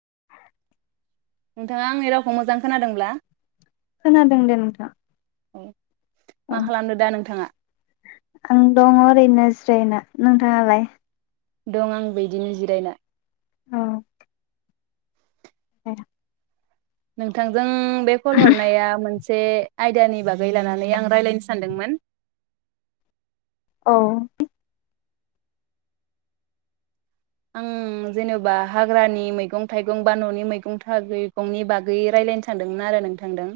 [unintelligible] नोंथाङा आंनि रावखौ मोजां खोनादोंब्ला? खोनादों दे नोंथां। औ मा औ खालामदो दा नोंथाङा? आं दंङ ओरैनो जि जायोना नोंथाङालाय? दं आंबो इदिनो जिरायना। औ। ऐ नोंथांजों बे कल हरनाया मोन से आयदानि बागै लानानै आं रायलायनो सानदोंमोन। औ। आं जेनेबा हाग्रानि मैगं थाइगं बा ननि मैगं थैगंनि बागै रायलायनो सानदोंमोन आरो नोंथांदों।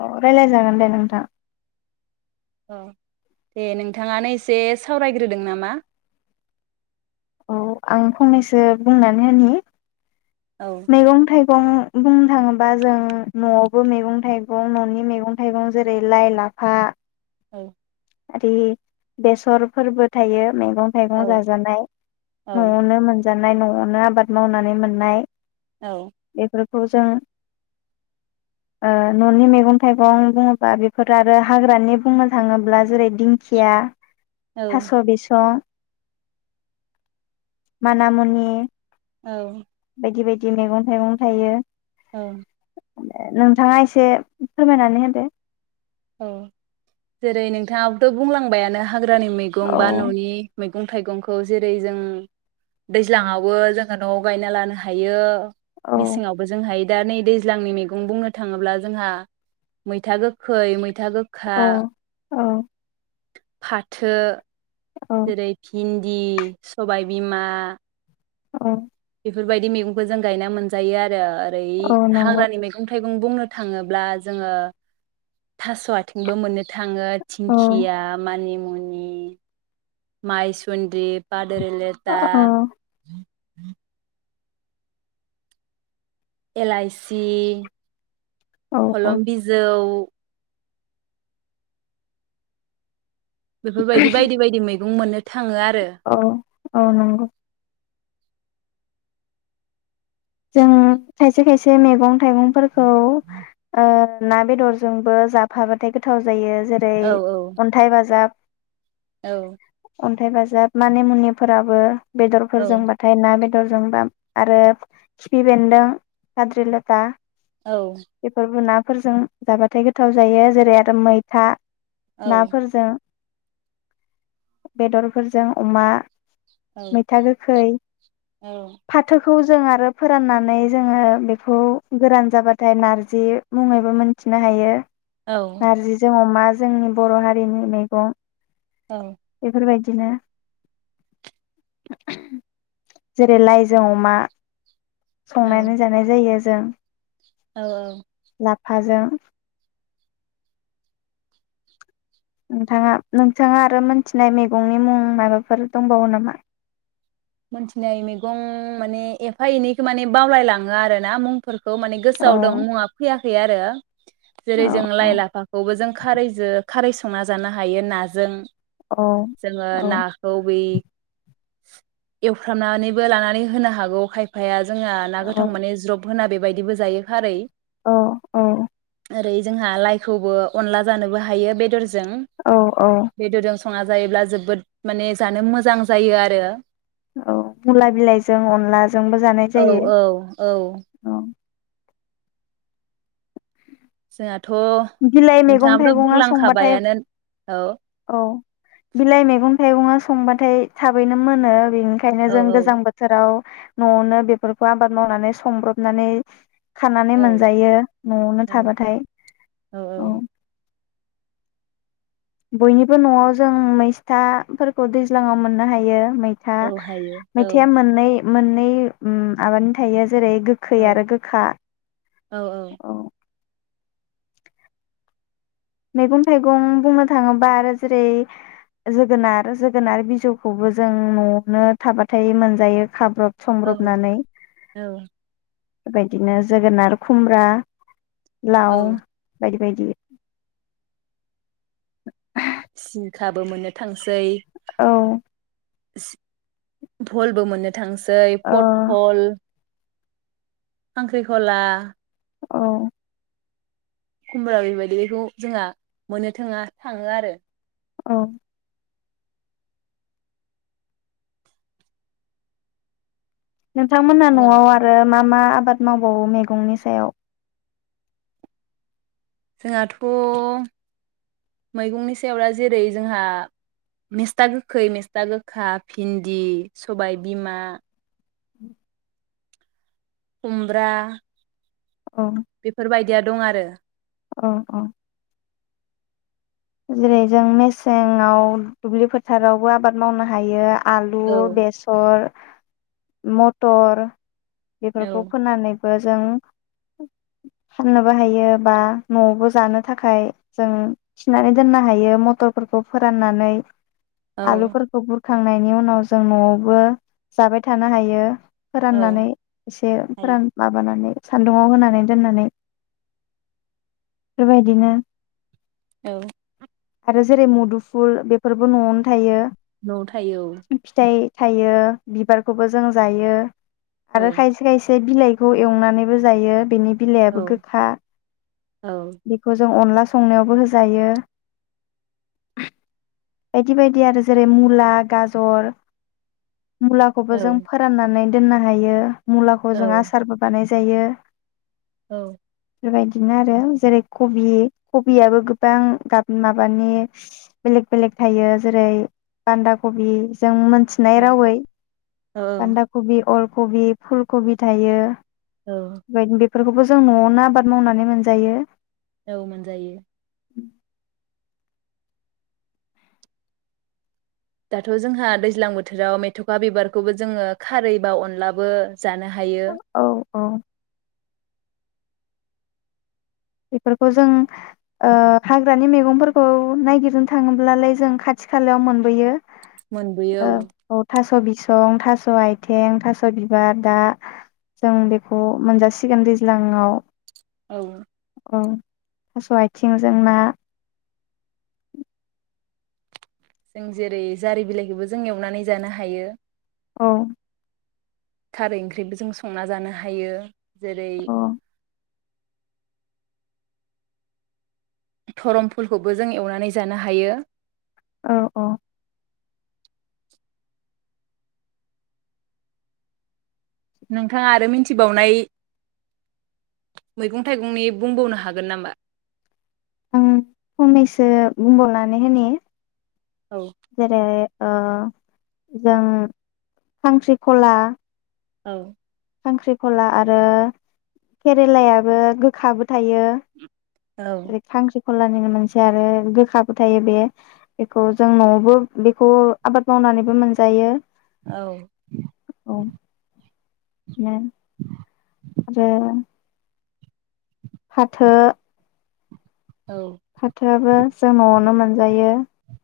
अ रायलाय जागोन दे नोंथां। औ दे नोंथाङानो एसे सावरायग्रोदों नामा। औ आं फंनैसो बुंनानै होनि औ मैगं थाइ गं बुंनो थाङोबा जों नआवबो मैगं थाइगं ननि मैगं थाइगं जेरै लाइ लाफा औ। आरि बेसर फोरबो थायो। मैगं औ थाइगं जाजानाय औ नआवनो मोन जानाय नआवनो आबाद मावनानै मोननाय। औ खौ जों ओ ननि मैगं थाइगं बुङोब्ला बेफोर आरो हाग्रानि बुंनो थाङोब्ला जेरै दिंखिया औ थासबिस मानामुनि। औ बायदि बायदि मैगं थाइगं थायो। औ नोंथाङा एसे फोरमायनानै होदो। औ जेरै नोंथाङाबोथ बुंलांबायानो हाग्रानि मैगं औ बा ननि मै मैगं थाइगंखौ जेरै जों दैज्लाङावबो जों नआव गायना लानो हायो। औ मेसें आवबो जों हाय दा नै दैज्लांनि मेगं बुंनो थाङोब्ला जोंहा मैथा गोखै खै मै मैथा गोखा। औ औ फाथो। औ जेरै भिन दि सबाय बिमा अ बेफोरबायदि मैगंखौ जों गायना मोनजायो आरो। ओइ औ नंगौ हाग्रानि मैगं थाइगं बुंनो थाङोब्ला जोङो थास आथिंबो मोननो था थाङो औ थिंखिया मानि मुनि माइसुनदि पा [unintelligible] औ लेता [unintelligible] एलाइसि औ औ खलम बिजौ बेफोरबायदि बायदि बायदि मै गं मोननो थ औ औ नंगौ। जों खायसे खायसे मेगं थाइगंफोर खौ ओ ना बेदरजोंबो जाफाबाथाय गोथाव जायो। जेरै औ अन्थाइ बाजाब औ अन्थाइ बाजाब मानि मुनिफोराबो औ बेदरफोरजोंबाथाय ना बेद दर जोंबाम आरो खिफि बेन्दों, फाद्रि लटा औ बेफोरबो ना फोरजों जाबाथाय गोथाव जायो जेरै आरो मैथा औ नाफोरजों [inaudible] बेदरफोरजों अमा औ मैथा गोखै, औ फाथो खौ जों आरो फोराननानै जोङो बेखौ गोरान जाबाथाय नारजि मुङैबो मोनथिनो हायो। नारजिजों अमा जोंनि बर' हारिनि मैगं औ बेफोरबायदि बिदिनो [inaudible] जेरै लाइजों अमा संनानै जानाय जायो। जों औ औ। लाफाजों नोंथाङा नोंथाङा आरो मोनथिनाय मेगंनि मुं माबाफोर दंबावो नामा? मोनथिनाय मैगं माने एफा एनैखौ माने बावलायलाङो आरोना मुंफोरखौ खौ माने औ गोसोआव दं मुंआ फैया फै आरो औ जेरै जों औ लाइ लाफाखौबो जों खरैजो खारै संना जानो हायो नाजों। जोङो औ नाखौ बै [inaudible] एवफ्रामनानैबो लानानै होनो हागौ खायफाया जोंहा ना औ गोथां मे ज्रब होना बे बेबायदिबो जायो खारै औ औ ओरै जोंहा लाइखौबो अनला जानोबो हायो बेदर जानो औ औ जों बेदरजों संना जायोब्ला जोबोद माने जानो मोजां जायो आरो औ मुला बिलाइजों अनलाजोंबो जानाय औ जायो औ औ औ। जोंहाथ' बिलाइ मैगं नोंथाङाबोथ' थाइगङा संबाथाय बुंलांखाबायानो औ औ बिलाइ मैगं थाइगङा संबाथाय थाबैनो मोनो बेनिखायनो औ जों औ गोजां बोथोराव नआवनो बेफोरखौ आबाद मावनानै संब्रबनानै खानानै औ मोनजायो नआवनो औ थाबाथाय। औ बयनिबो नआव जों मै सिथाफोरखौ दैज्लाङाव मोननो हायो। मैथा औ हायो औ मैथाया मोननै मोननै आबादनि थायो आरो जेरै गोखै औ आरो गोखा औ। मैगं थाइगं बुंनो थाङोब्ला आरो जेरै जोगोनार जोगोनार बिजौखौबो जों नआवनो थाबाथाय मोनजायो खाब्रब औ संब्रबनानै। औ बेबायदिनो जोगोनार खुमब्रा लाव औ बायदि बायदि सिंखाबो मोननो थांसै। औ सि भलबो मोनो थांसै औ पट हल ख्रांख्रिखला औ खुमब्रा बेबायदिखौ जोंहा मोननो थाङा थाङो आरो औ नोंथांमोना जोंहा नआव आरो मा मा आबाद मावबावो मैगंनि सायाव? जोंहाथ' मैगंनि सायाव दा जेरै जोंहा मेस्था गोखै, मेस्था गोखा, भिन्दि, सबाय बिमा खुमब्रा अ बेफोरबायदिया दं आरो अ अ जेरै जों मेसेंआव दुब्लि फोथारावबो आबाद मावनो हायो आलु, औ बेसर मटर बेफोरखौ औ फोननानै बो जों फाननोबो हायो बा नआवबो जानो थाखाय जों थिनानै दोननो हायो मथरफोरखौ फोराननानै औ आलुफोरखौ बुर खांनायनि उनाव जों नआवबो जाबाय थानो हायो। औ फोराननानै एसे हायो फोरान माबानानै सान्दुुंआव होनानै दोननानै बेबायदिनो औ आरो जेरै मुदुफुल बेफोरबो नआवनो थायो नआव थायो औ फिथाइ थायो बिबारखौबो जों जायो औ आरो खायसे खायसे बिलाइखौ एवनानैबो जायो बेनि औ बिलायाबो गोखा औ बेखौ जों अनला संनायावबो हो जायो बायदि बायदि आरो जेरै मुला, गाजर मुलाखौबो औ जों फोराननानै दोननो हायो। मुलाखौ जों आसारबो बानाय जायो। औ बेबायदिनो आरो जेरै कबि कबियाबो गो बां गाब माबानि बेलेक बेलेक थायो जेरै बान्दा कबि जों मोनथिनाय औ रावै बान्दा कबि, अल कबि फुल, कबि थायो। औ बेबायदिनो बेफोरखौबो जों नआवनो आबाद मावनानै मोनजायो। औ मोनजायो। दाथ जोंहा दैज्लां बोथोराव मेथखा बिबारखौबो जोङो खारै बा अनलाबो जानो हायो औ औ बेफोरखौ जों ओ हाग्रानि मैंगंफोरखौ नायागिरनो थाङोब्लालाय जों खाथि खालायाव मोनबोयो मोनबोयो औ बसं थास आइथिं थास बिबार दा जों बेखौ मोनजासिगोन दैज्लाङाव। औ ओं थास आथिंजों ना जों जेरै जारि बिलाइखौबो जों एवनानै जानो हायो। औ खारै ओंख्रिबो जों संना जानो हायो जेरै औ धरम फुलखौबो जों एवनानै जानो हायो। औ औ नोंथाङा आरो मिथिबावनाय मैगं-थाइगंनि बुंबावनो हागोन नामा आं फंनैसो बुंबावनानै होनि औ जेरै ओ जों खांख्रिखला औ खांख्रिखला आरो केरेलायाबो गोखाबो थायो औ ओरै खांख्रि खलानिनो मोनसे आरो गोखाबो थायो बे बेखौ जों नआवबो बेखौ आबाद मावनानैबो मोनजायो औ औ [unintelligible] ओमफ्राय आरो फाथो औ फाथो आबो जों नआवनो मोनजायो।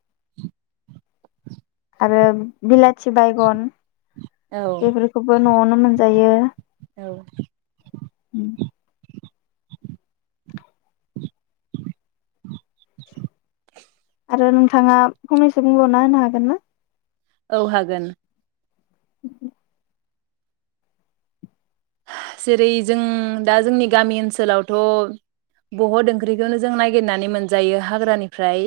[inaudible] आरो बिला थि बायगन औ बेफोरखौबो नआवनो मोनजायो औ आरो नोंथाङा फंनैसो बुंबावना होनो हागोन ना औ हागोन [inaudible] जेरै जों दा जोंनि गामि ओनसोलावथ बहद ओंख्रिखौनो जों नागिरनानै मोनजायो हाग्रानिफ्राय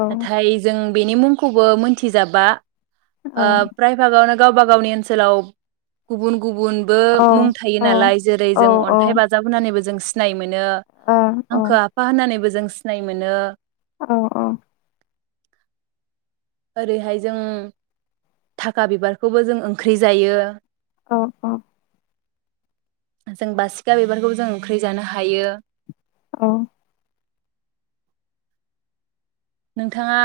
औ नाथाय जों बेनि मुंखौबो मोनथिजाबा औ ओ प्रायभागावनो गावबा गावनि ओनसोलाव गुबुन गुबुनबो औ मुं थायो औ नालाय जेरै औ ओ जों औ अन्थाइ बाजाब होनानैबो जों सिनाय मोन [unintelligible] औ आंखो आफा होननानैबो जों सिनाय मोनो औ औ ओरैहाय जों थाखा बिबारखौबो जों ओंख्रि जायो। औ औ जों बासिखा बिबारखौ जों ओंख्रि जानो हायो। औ नोंथाङा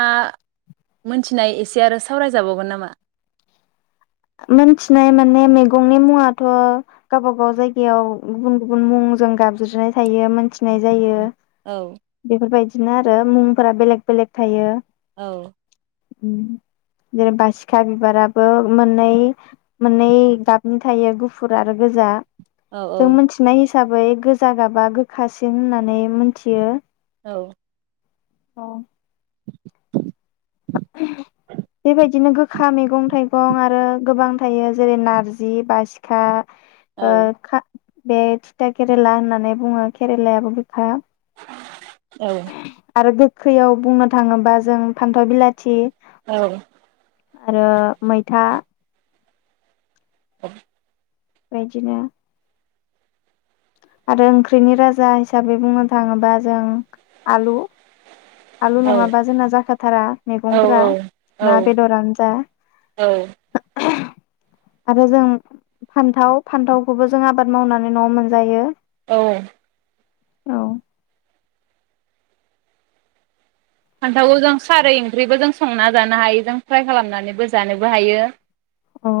मोनथिनाय एसे आरो सावरायजाबावगोन नामा? मोनथिनाय माने मैगंनि मुङाथ' गावबा गाव जायगायाव गुबुन गुबुन मुंजों गाबज्रिनाय थायो मोनथि फिसिनाय जायो औ बेफोरबायदि बिदिनो आरो मुंफोरा बेलेक बेलेक थायो। औ। उम जेनेबा सिखा बिबाराबो मोननै मोननै गाबनि थायो गुफुर आरो गोजा। औ जों मोन्थिनाय हिस हिसाबै गोजा गाबा गोखासिन होननानै मोनथियो। औ। अ बेबायदिनो गो खा मैगं थाइगं आरो गोबां थायो जेरै नारजि बासिखा औ ओ खा बे थिथा केरेला होननानै बुङो केरेलायाबो गोखा औ आरो गोखैयाव बुंनो थाङोबा जों फान्थाव बिलाथि। औ आरो मैथा। [unintelligible] बेदिनो आरो ओंख्रिनि राजा हिसाबै बुंनो थाङोबा जों आलु आलु नङाबा जोंना जाखाथारा औ मैगंफोरा ना बेदरानो जा औ आरो जों फान्थाव फान्थावखौबो जों आबाद मावनानै न'आव मोनजायो। औ औ औ फान्थावखौ जों खारै ओंख्रिबो जों संना जानो हायो जों फ्राय खालामनानैबो जानोबो हायो। अ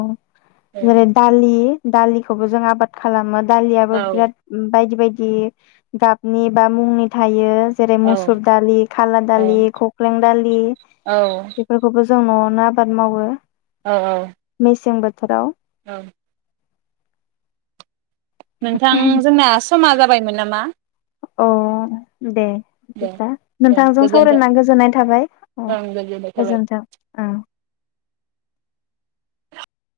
जेरै औ दालि दालिखौबो जों आबाद खालामोत दालियाबो औ बिराद बायदि बायदि दि गाबनि बा मुंनि थायो जेरै औ मुसुर दालि खाला दालि खख्लें दालि औ बेफोरखौबो जों नआवनो आबाद मावो औ औ मेसें बोथोराव औ नोंथां जोंना समा जाबायमोन नामा? अ दे दे बिदिब्ला दे नोंथांजों गोजोन्थों सावरायना गोजोननाय थाबाय अ ओं गोजोननाय थाबाय गोजोनथों ओं